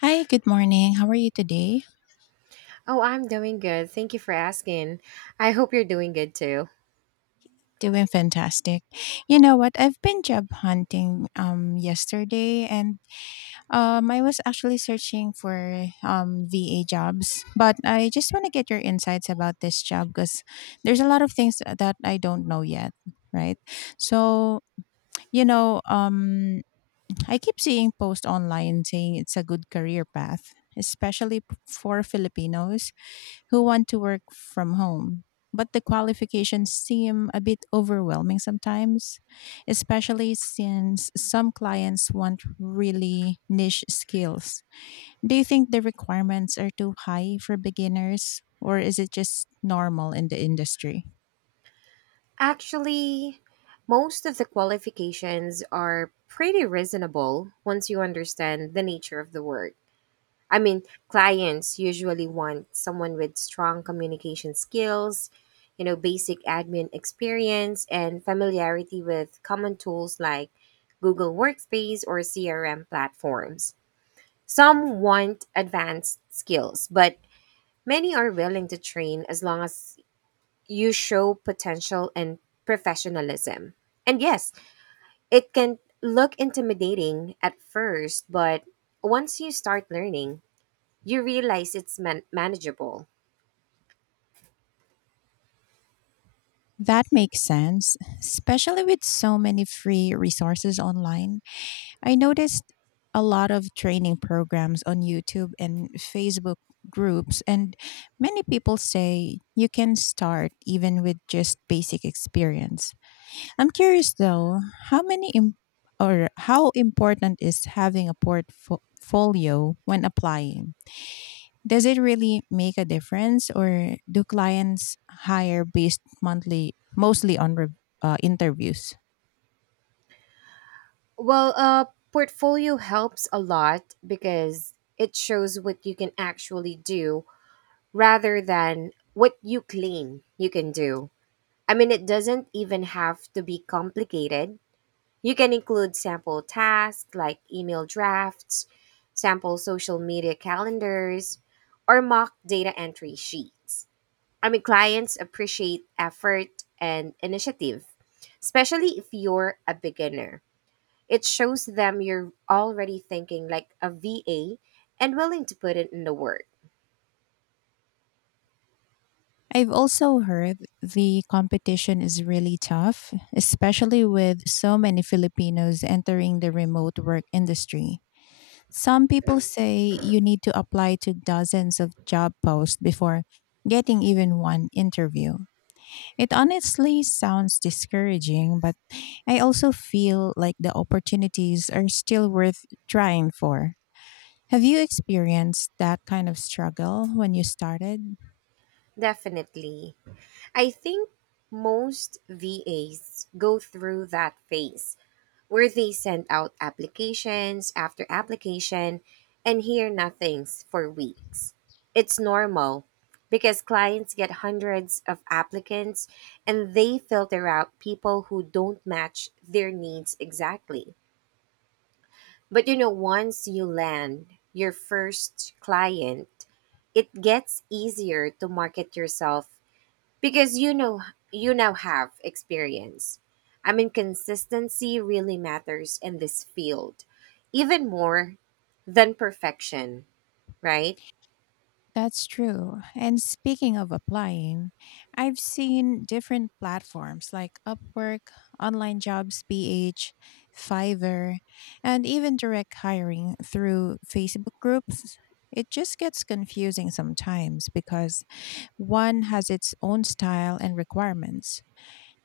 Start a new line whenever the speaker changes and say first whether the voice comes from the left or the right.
left: Hi, good morning. How are you today?
right: Oh, I'm doing good. Thank you for asking. I hope you're doing good too.
left: Doing fantastic. You know what? I've been job hunting yesterday and I was actually searching for VA jobs, but I just want to get your insights about this job because there's a lot of things that I don't know yet, right? So, you know, um I keep seeing posts online saying it's a good career path, especially for Filipinos who want to work from home. But the qualifications seem a bit overwhelming sometimes, especially since some clients want really niche skills. Do you think the requirements are too high for beginners, or is it just normal in the industry?
right: Actually, most of the qualifications are pretty reasonable once you understand the nature of the work. I mean, clients usually want someone with strong communication skills, you know, basic admin experience, and familiarity with common tools like Google Workspace or CRM platforms. Some want advanced skills, but many are willing to train as long as you show potential and professionalism. And yes, it can look intimidating at first, but once you start learning, you realize it's manageable.
left: That makes sense, especially with so many free resources online. I noticed a lot of training programs on YouTube and Facebook groups, and many people say you can start even with just basic experience. I'm curious though, how many im- or how important is having a portfolio when applying? Does it really make a difference, or do clients hire based monthly mostly on interviews?
right: Well, a portfolio helps a lot because it shows what you can actually do rather than what you claim you can do. I mean, it doesn't even have to be complicated. You can include sample tasks like email drafts, sample social media calendars, or mock data entry sheets. I mean, clients appreciate effort and initiative, especially if you're a beginner. It shows them you're already thinking like a VA and willing to put it in the work.
left: I've also heard the competition is really tough, especially with so many Filipinos entering the remote work industry. Some people say you need to apply to dozens of job posts before getting even one interview. It honestly sounds discouraging, but I also feel like the opportunities are still worth trying for. Have you experienced that kind of struggle when you started?
right: Definitely. I think most VAs go through that phase where they send out applications after application and hear nothings for weeks. It's normal because clients get hundreds of applicants and they filter out people who don't match their needs exactly. But you know, once you land your first client, it gets easier to market yourself because you know you now have experience. I mean, consistency really matters in this field. Even more than perfection, right?
left: That's true. And speaking of applying, I've seen different platforms like Upwork, Online Jobs PH, Fiverr, and even direct hiring through Facebook groups. It just gets confusing sometimes because one has its own style and requirements.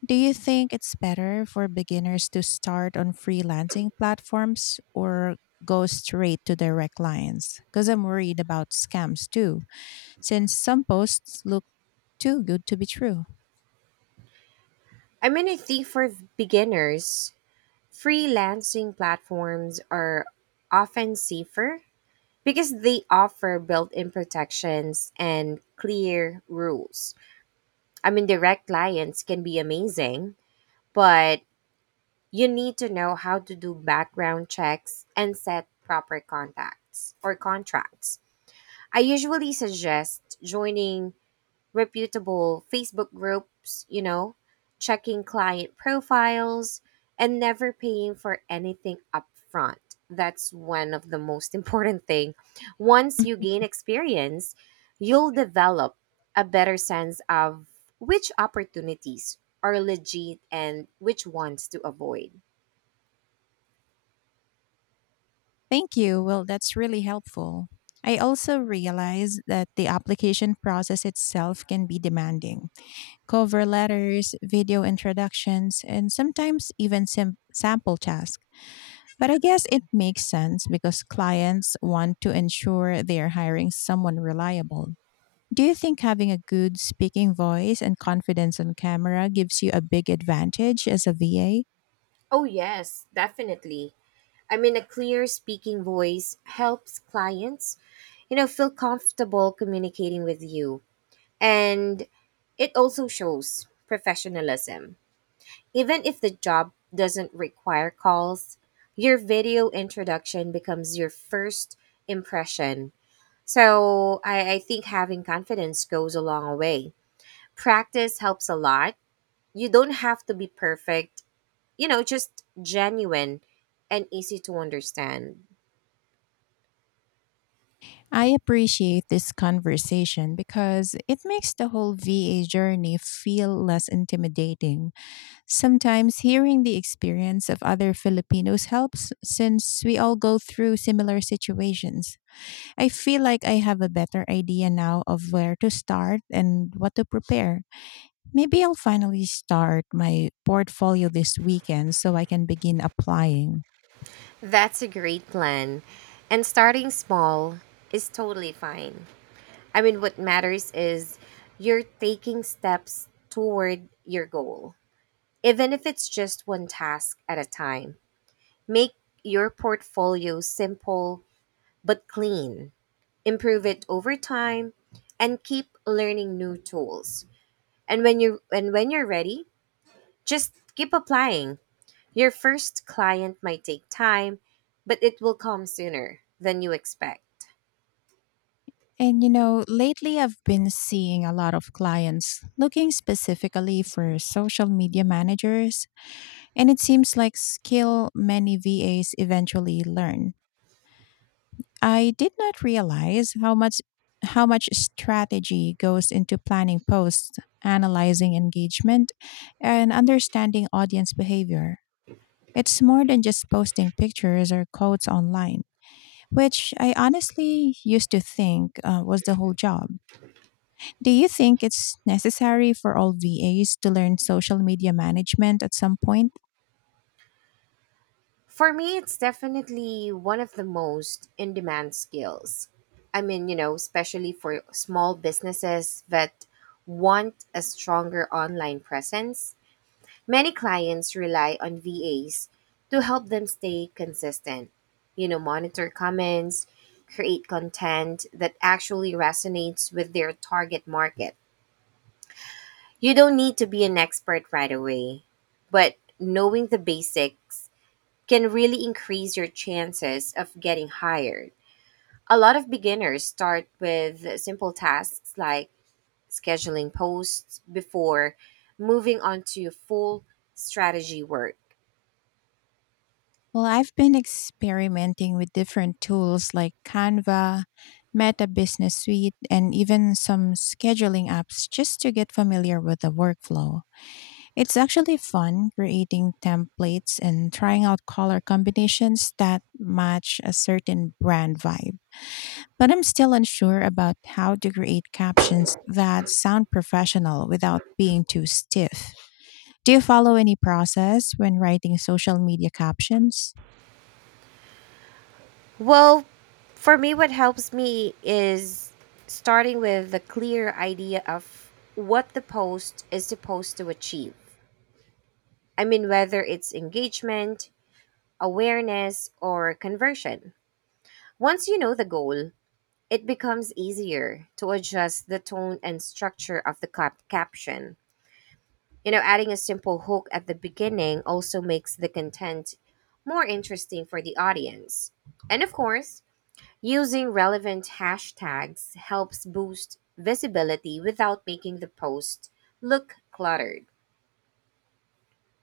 left: Do you think it's better for beginners to start on freelancing platforms or go straight to direct clients? Because I'm worried about scams too since some posts look too good to be true.
right: I mean, I think for beginners, freelancing platforms are often safer because they offer built-in protections and clear rules. I mean, direct clients can be amazing, but you need to know how to do background checks and set proper contacts or contracts. I usually suggest joining reputable Facebook groups, you know, checking client profiles, and never paying for anything upfront. That's one of the most important thing. Once you gain experience, you'll develop a better sense of which opportunities are legit and which ones to avoid.
left: Thank you. Well, that's really helpful. I also realize that the application process itself can be demanding. Cover letters, video introductions, and sometimes even sample tasks. But I guess it makes sense because clients want to ensure they are hiring someone reliable. Do you think having a good speaking voice and confidence on camera gives you a big advantage as a VA?
right: Oh, yes, definitely. I mean, a clear speaking voice helps clients, you know, feel comfortable communicating with you. And it also shows professionalism. Even if the job doesn't require calls, your video introduction becomes your first impression. So I think having confidence goes a long way. Practice helps a lot. You don't have to be perfect, you know, just genuine and easy to understand.
left: I appreciate this conversation because it makes the whole VA journey feel less intimidating. Sometimes hearing the experience of other Filipinos helps since we all go through similar situations. I feel like I have a better idea now of where to start and what to prepare. Maybe I'll finally start my portfolio this weekend so I can begin applying.
right: That's a great plan. And starting small is totally fine. I mean, what matters is you're taking steps toward your goal, even if it's just one task at a time. Make your portfolio simple but clean, improve it over time, and keep learning new tools. And when you're ready, just keep applying. Your first client might take time, but it will come sooner than you expect.
left: And you know, lately I've been seeing a lot of clients looking specifically for social media managers, and it seems like skill many VAs eventually learn. I did not realize how much strategy goes into planning posts, analyzing engagement, and understanding audience behavior. It's more than just posting pictures or quotes online, which I honestly used to think was the whole job. Do you think it's necessary for all VAs to learn social media management at some point?
right: For me, it's definitely one of the most in demand skills. I mean, you know, especially for small businesses that want a stronger online presence. Many clients rely on VAs to help them stay consistent, you know, monitor comments, create content that actually resonates with their target market. You don't need to be an expert right away, but knowing the basics can really increase your chances of getting hired. A lot of beginners start with simple tasks like scheduling posts before moving on to full strategy work.
left: Well, I've been experimenting with different tools like Canva, Meta Business Suite, and even some scheduling apps just to get familiar with the workflow. It's actually fun creating templates and trying out color combinations that match a certain brand vibe. But I'm still unsure about how to create captions that sound professional without being too stiff. Do you follow any process when writing social media captions?
right: Well, for me, what helps me is starting with a clear idea of what the post is supposed to achieve. I mean, whether it's engagement, awareness, or conversion. Once you know the goal, it becomes easier to adjust the tone and structure of the caption. You know, adding a simple hook at the beginning also makes the content more interesting for the audience. And of course, using relevant hashtags helps boost visibility without making the post look cluttered.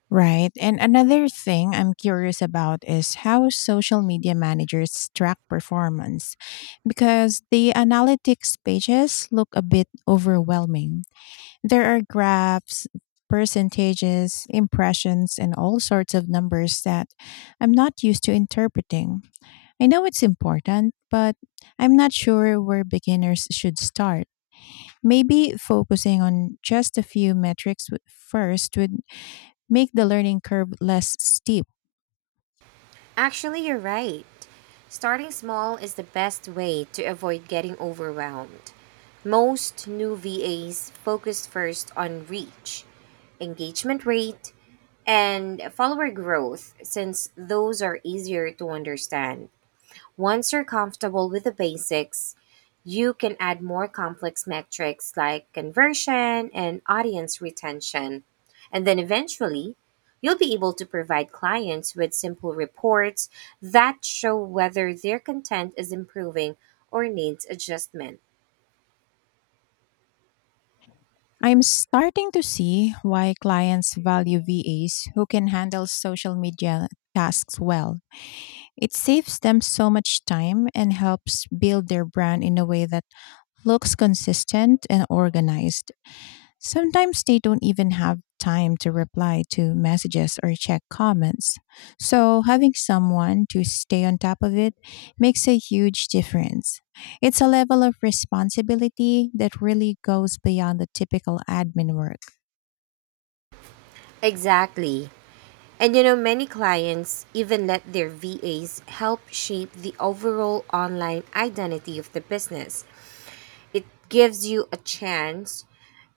left: Right. And another thing I'm curious about is how social media managers track performance because the analytics pages look a bit overwhelming. There are graphs, percentages, impressions, and all sorts of numbers that I'm not used to interpreting. I know it's important, but I'm not sure where beginners should start. Maybe focusing on just a few metrics first would make the learning curve less steep.
right: Actually, you're right. Starting small is the best way to avoid getting overwhelmed. Most new VAs focus first on reach, engagement rate, and follower growth since those are easier to understand. Once you're comfortable with the basics, you can add more complex metrics like conversion and audience retention. And then eventually, you'll be able to provide clients with simple reports that show whether their content is improving or needs adjustment.
left: I'm starting to see why clients value VAs who can handle social media tasks well. It saves them so much time and helps build their brand in a way that looks consistent and organized. Sometimes they don't even have time to reply to messages or check comments. So, having someone to stay on top of it makes a huge difference. It's a level of responsibility that really goes beyond the typical admin work.
right: Exactly. And you know, many clients even let their VAs help shape the overall online identity of the business. It gives you a chance,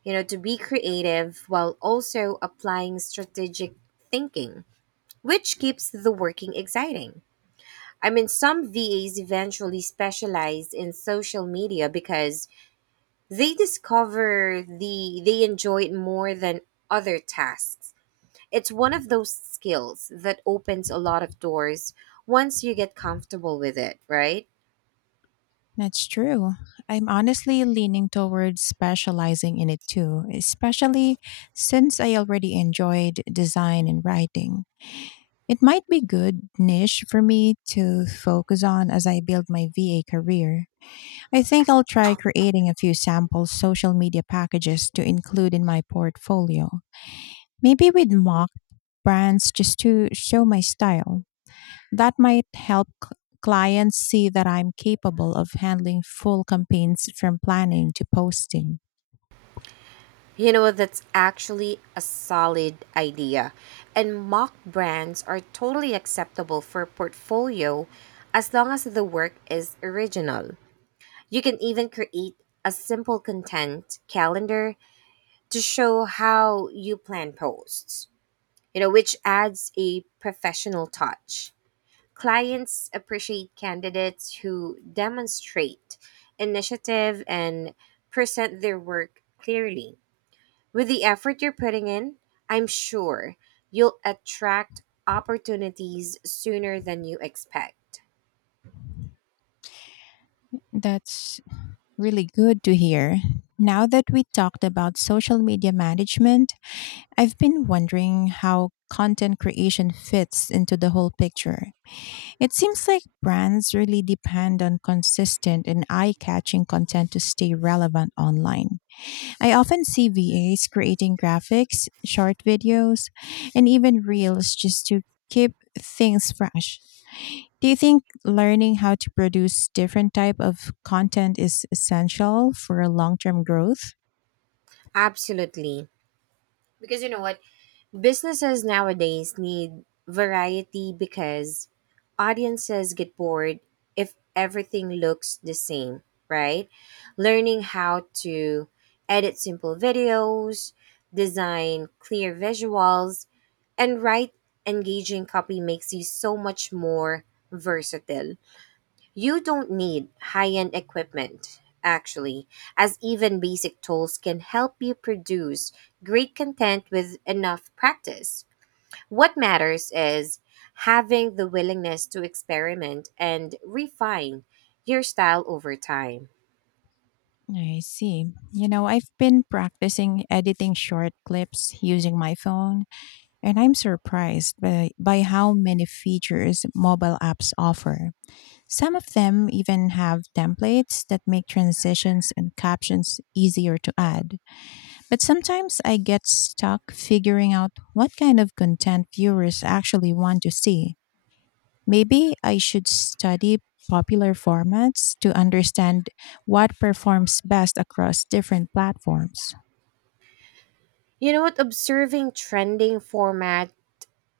right: you know, to be creative while also applying strategic thinking, which keeps the working exciting. I mean, some VAs eventually specialized in social media because they discover they enjoy it more than other tasks. It's one of those skills that opens a lot of doors once you get comfortable with it, right?
left: That's true. I'm honestly leaning towards specializing in it too, especially since I already enjoyed design and writing. It might be good niche for me to focus on as I build my VA career. I think I'll try creating a few sample social media packages to include in my portfolio. Maybe with mock brands just to show my style. That might help clients see that I'm capable of handling full campaigns from planning to posting.
right: You know, that's actually a solid idea. And mock brands are totally acceptable for portfolio as long as the work is original. You can even create a simple content calendar to show how you plan posts, you know, which adds a professional touch. Clients appreciate candidates who demonstrate initiative and present their work clearly. With the effort you're putting in, I'm sure you'll attract opportunities sooner than you expect.
left: That's really good to hear. Now that we talked about social media management, I've been wondering how content creation fits into the whole picture. It seems like brands really depend on consistent and eye catching content to stay relevant online. I often see VAs creating graphics, short videos, and even reels just to keep things fresh. Do you think learning how to produce different type of content is essential for long-term growth?
right: Absolutely. Because you know what? Businesses nowadays need variety because audiences get bored if everything looks the same, right? Learning how to edit simple videos, design clear visuals, and write engaging copy makes you so much more versatile. You don't need high end equipment, actually, as even basic tools can help you produce great content with enough practice. What matters is having the willingness to experiment and refine your style over time.
left: I see. You know, I've been practicing editing short clips using my phone, and I'm surprised by how many features mobile apps offer. Some of them even have templates that make transitions and captions easier to add. But sometimes I get stuck figuring out what kind of content viewers actually want to see. Maybe I should study popular formats to understand what performs best across different platforms.
right: You know what? Observing trending format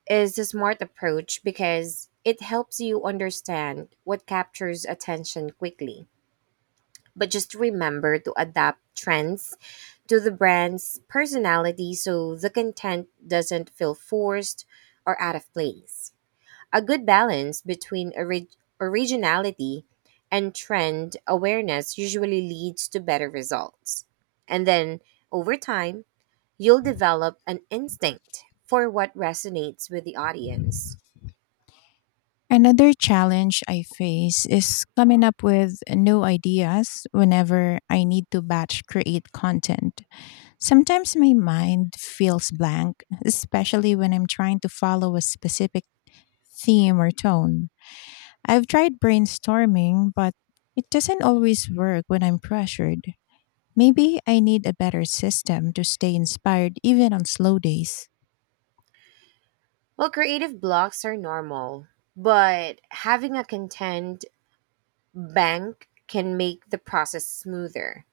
right: is a smart approach because it helps you understand what captures attention quickly. But just remember to adapt trends to the brand's personality so the content doesn't feel forced or out of place. A good balance between originality and trend awareness usually leads to better results. And then over time, you'll develop an instinct for what resonates with the audience.
left: Another challenge I face is coming up with new ideas whenever I need to batch create content. Sometimes my mind feels blank, especially when I'm trying to follow a specific theme or tone. I've tried brainstorming, but it doesn't always work when I'm pressured. Maybe I need a better system to stay inspired even on slow days.
right: Well, creative blocks are normal, but having a content bank can make the process smoother.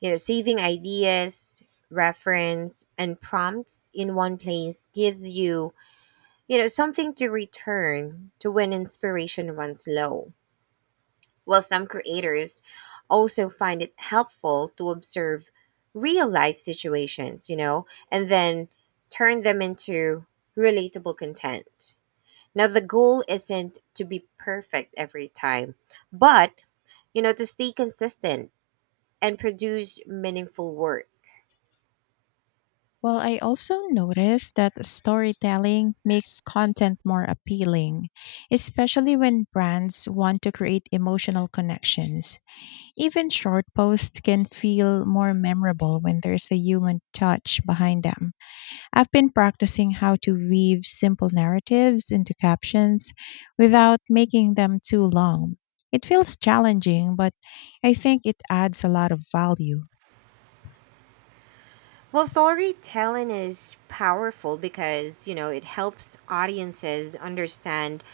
right: You know, saving ideas, reference, and prompts in one place gives you, you know, something to return to when inspiration runs low. While some creators also find it helpful to observe real life situations, you know, and then turn them into relatable content. Now, the goal isn't to be perfect every time, but you know, to stay consistent and produce meaningful work.
left: Well, I also noticed that storytelling makes content more appealing, especially when brands want to create emotional connections. Even short posts can feel more memorable when there's a human touch behind them. I've been practicing how to weave simple narratives into captions without making them too long. It feels challenging, but I think it adds a lot of value.
right: Well, storytelling is powerful because, you know, it helps audiences understand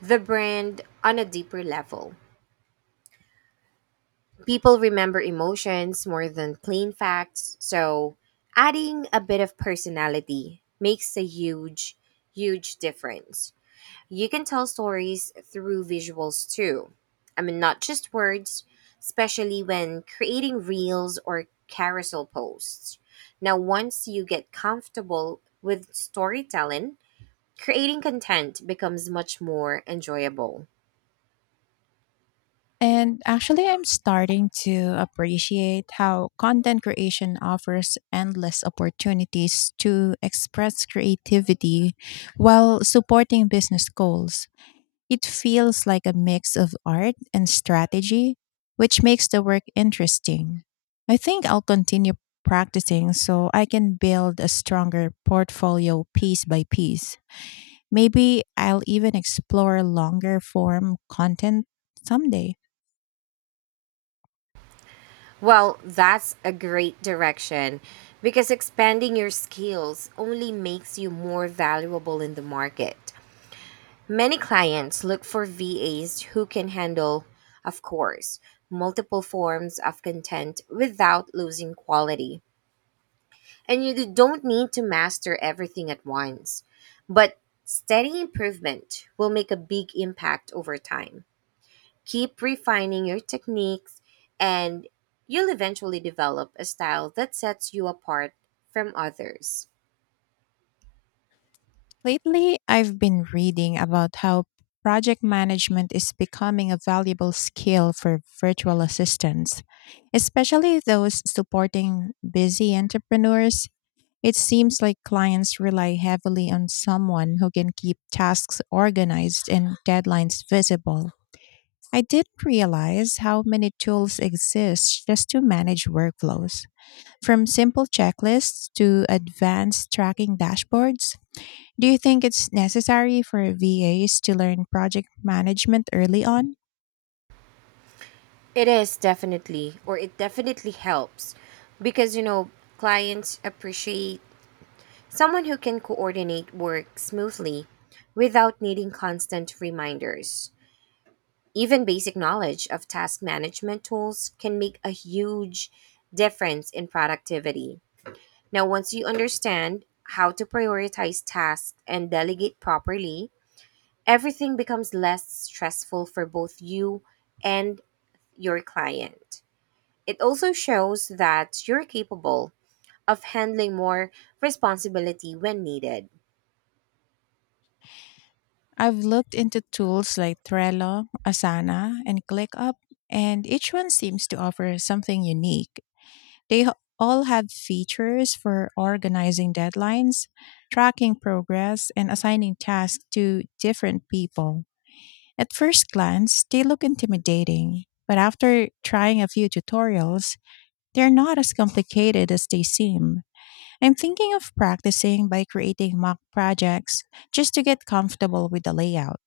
right: the brand on a deeper level. People remember emotions more than plain facts, so adding a bit of personality makes a huge, huge difference. You can tell stories through visuals too. I mean, not just words, especially when creating reels or carousel posts. Now, once you get comfortable with storytelling, creating content becomes much more enjoyable.
left: And actually, I'm starting to appreciate how content creation offers endless opportunities to express creativity while supporting business goals. It feels like a mix of art and strategy, which makes the work interesting. I think I'll continue practicing so I can build a stronger portfolio piece by piece. Maybe I'll even explore longer form content someday.
right: Well, that's a great direction because expanding your skills only makes you more valuable in the market. Many clients look for VAs who can handle, of course, multiple forms of content without losing quality. And you don't need to master everything at once, but steady improvement will make a big impact over time. Keep refining your techniques, and you'll eventually develop a style that sets you apart from others.
left: Lately, I've been reading about how project management is becoming a valuable skill for virtual assistants, especially those supporting busy entrepreneurs. It seems like clients rely heavily on someone who can keep tasks organized and deadlines visible. I didn't realize how many tools exist just to manage workflows, from simple checklists to advanced tracking dashboards. Do you think it's necessary for VAs to learn project management early on?
right: It is definitely, or it definitely helps because, you know, clients appreciate someone who can coordinate work smoothly without needing constant reminders. Even basic knowledge of task management tools can make a huge difference in productivity. Now, once you understand how to prioritize tasks and delegate properly, everything becomes less stressful for both you and your client. It also shows that you're capable of handling more responsibility when needed.
left: I've looked into tools like Trello, Asana, and ClickUp, and each one seems to offer something unique. They h- all have features for organizing deadlines, tracking progress, and assigning tasks to different people. At first glance, they look intimidating, but after trying a few tutorials, they're not as complicated as they seem. I'm thinking of practicing by creating mock projects just to get comfortable with the layout.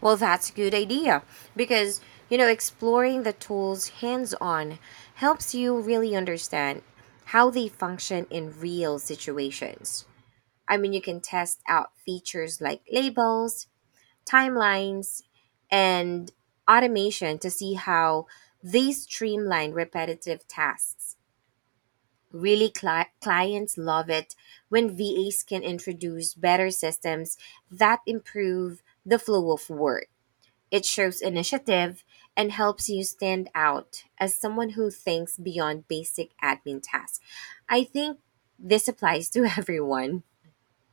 right: Well, that's a good idea because, you know, exploring the tools hands on helps you really understand how they function in real situations. I mean, you can test out features like labels, timelines, and automation to see how they streamline repetitive tasks. Really, clients love it when VAs can introduce better systems that improve the flow of work. It shows initiative and helps you stand out as someone who thinks beyond basic admin tasks. I think this applies to everyone.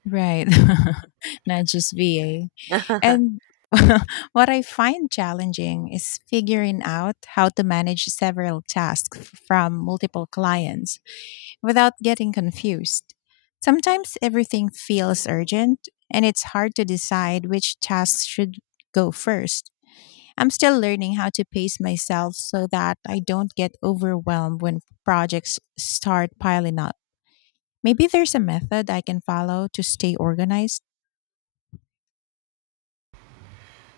left: Right. Not just VA. And what I find challenging is figuring out how to manage several tasks from multiple clients without getting confused. Sometimes everything feels urgent and it's hard to decide which tasks should go first. I'm still learning how to pace myself so that I don't get overwhelmed when projects start piling up. Maybe there's a method I can follow to stay organized.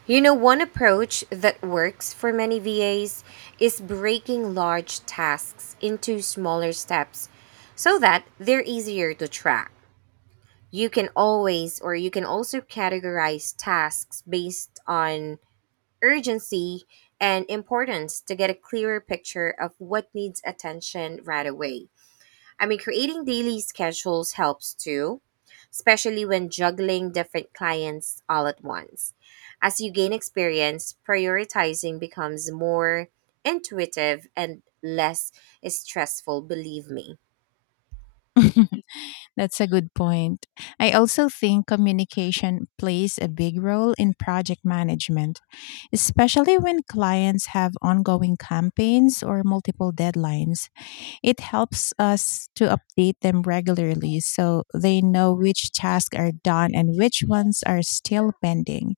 right: You know, one approach that works for many VAs is breaking large tasks into smaller steps so that they're easier to track. You can also categorize tasks based on urgency and importance to get a clearer picture of what needs attention right away. I mean, creating daily schedules helps too, especially when juggling different clients all at once. As you gain experience, prioritizing becomes more intuitive and less stressful, believe me.
left: That's a good point. I also think communication plays a big role in project management, especially when clients have ongoing campaigns or multiple deadlines. It helps us to update them regularly so they know which tasks are done and which ones are still pending.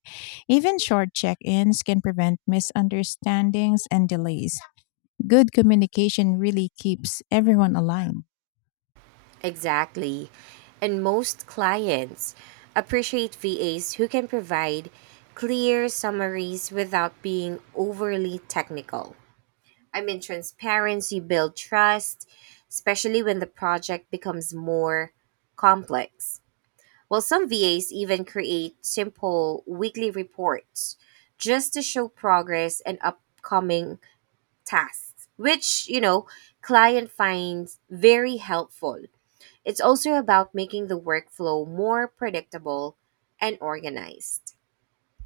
left: Even short check ins can prevent misunderstandings and delays. Good communication really keeps everyone aligned.
right: Exactly. And most clients appreciate VAs who can provide clear summaries without being overly technical. I mean, transparency builds trust, especially when the project becomes more complex. Well, some VAs even create simple weekly reports just to show progress and upcoming tasks, which, you know, client finds very helpful. It's also about making the workflow more predictable and organized.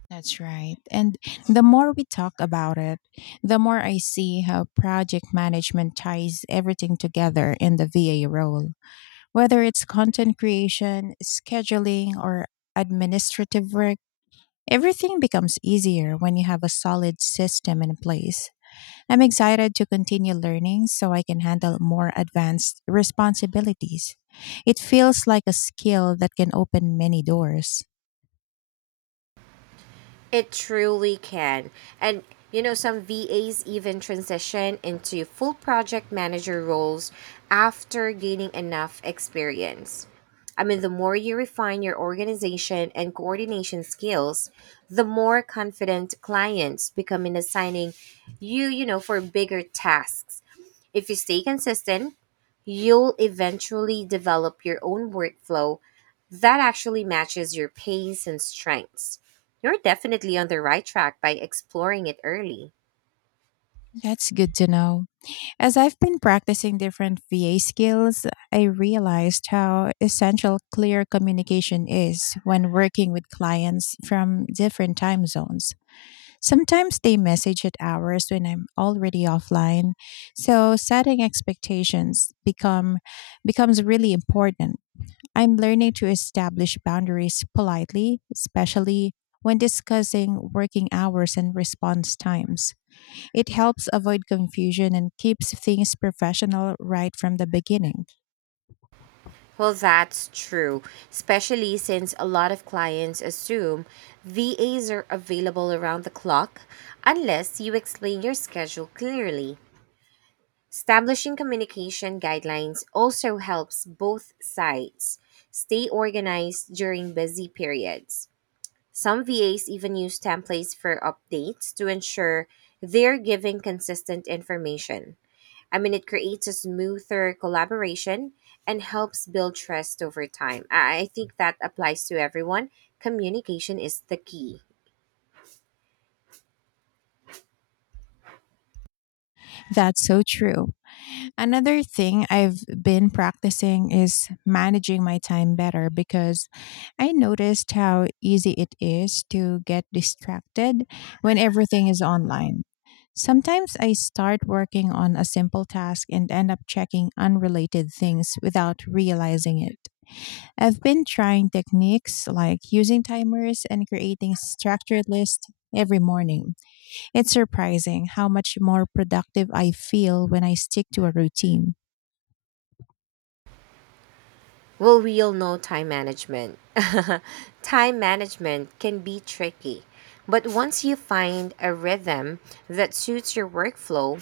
left: That's right. And the more we talk about it, the more I see how project management ties everything together in the VA role. Whether it's content creation, scheduling, or administrative work, everything becomes easier when you have a solid system in place. I'm excited to continue learning so I can handle more advanced responsibilities. It feels like a skill that can open many doors.
right: It truly can. And you know, some VAs even transition into full project manager roles after gaining enough experience. I mean, the more you refine your organization and coordination skills, the more confident clients become in assigning you, you know, for bigger tasks. If you stay consistent, you'll eventually develop your own workflow that actually matches your pace and strengths. You're definitely on the right track by exploring it early.
left: That's good to know. As I've been practicing different VA skills, I realized how essential clear communication is when working with clients from different time zones. Sometimes they message at hours when I'm already offline, so setting expectations become becomes really important. I'm learning to establish boundaries politely, especially when discussing working hours and response times. It helps avoid confusion and keeps things professional right from the beginning.
right: Well, that's true, especially since a lot of clients assume VAs are available around the clock unless you explain your schedule clearly. Establishing communication guidelines also helps both sides stay organized during busy periods. Some VAs even use templates for updates to ensure they're giving consistent information. I mean, it creates a smoother collaboration and helps build trust over time. I think that applies to everyone. Communication is the key.
left: That's so true. Another thing I've been practicing is managing my time better because I noticed how easy it is to get distracted when everything is online. Sometimes I start working on a simple task and end up checking unrelated things without realizing it. I've been trying techniques like using timers and creating structured lists every morning. It's surprising how much more productive I feel when I stick to a routine.
right: Well, we all know time management. Time management can be tricky, but once you find a rhythm that suits your workflow,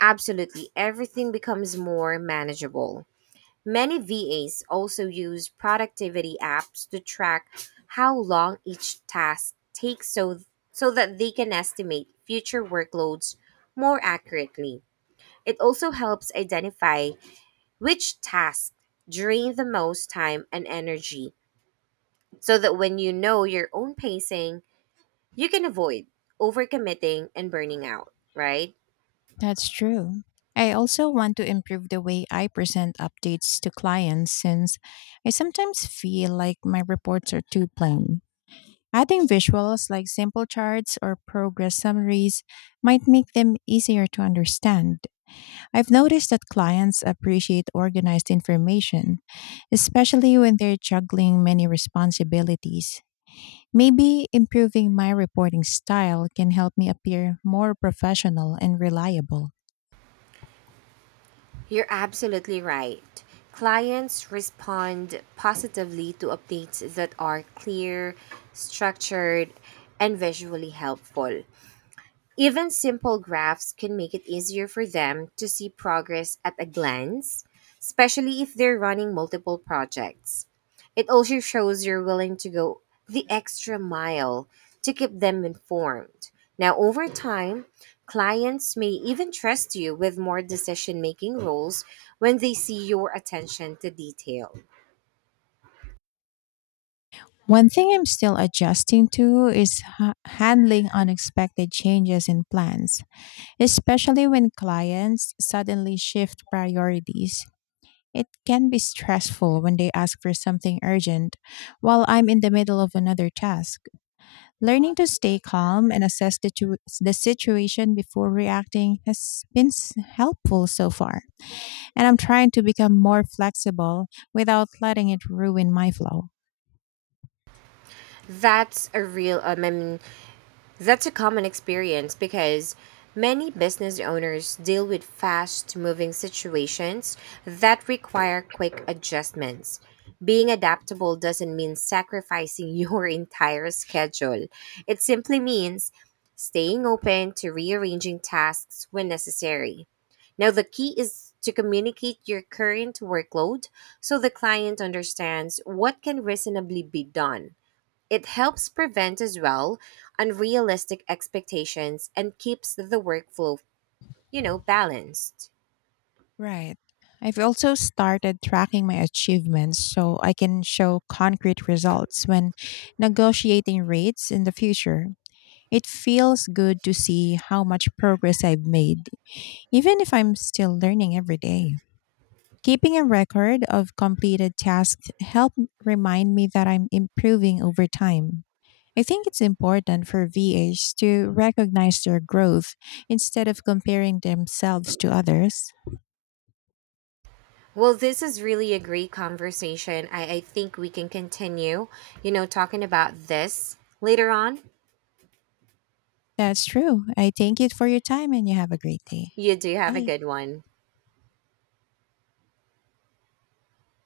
right: absolutely everything becomes more manageable. Many VAs also use productivity apps to track how long each task takes so that they can estimate future workloads more accurately. It also helps identify which tasks drain the most time and energy so that when you know your own pacing, you can avoid overcommitting and burning out, right?
left: That's true. I also want to improve the way I present updates to clients since I sometimes feel like my reports are too plain. Adding visuals like simple charts or progress summaries might make them easier to understand. I've noticed that clients appreciate organized information, especially when they're juggling many responsibilities. Maybe improving my reporting style can help me appear more professional and reliable.
right: You're absolutely right. Clients respond positively to updates that are clear, structured, and visually helpful. Even simple graphs can make it easier for them to see progress at a glance, especially if they're running multiple projects. It also shows you're willing to go the extra mile to keep them informed. Now, over time, clients may even trust you with more decision making roles when they see your attention to detail.
left: One thing I'm still adjusting to is handling unexpected changes in plans, especially when clients suddenly shift priorities. It can be stressful when they ask for something urgent while I'm in the middle of another task. Learning to stay calm and assess the situation before reacting has been helpful so far, and I'm trying to become more flexible without letting it ruin my flow.
right: That's a real, I mean, That's a common experience because many business owners deal with fast moving situations that require quick adjustments. Being adaptable doesn't mean sacrificing your entire schedule, it simply means staying open to rearranging tasks when necessary. Now, the key is to communicate your current workload so the client understands what can reasonably be done. It helps prevent as well unrealistic expectations and keeps the workflow, you know, balanced.
left: Right. I've also started tracking my achievements so I can show concrete results when negotiating rates in the future. It feels good to see how much progress I've made, even if I'm still learning every day. Keeping a record of completed tasks help remind me that I'm improving over time. I think it's important for VAs to recognize their growth instead of comparing themselves to others.
right: Well, this is really a great conversation. I think we can continue, you know, talking about this later on.
left: That's true. I thank you for your time and you have a great day.
right: You do have a
left: Bye.
right: good one.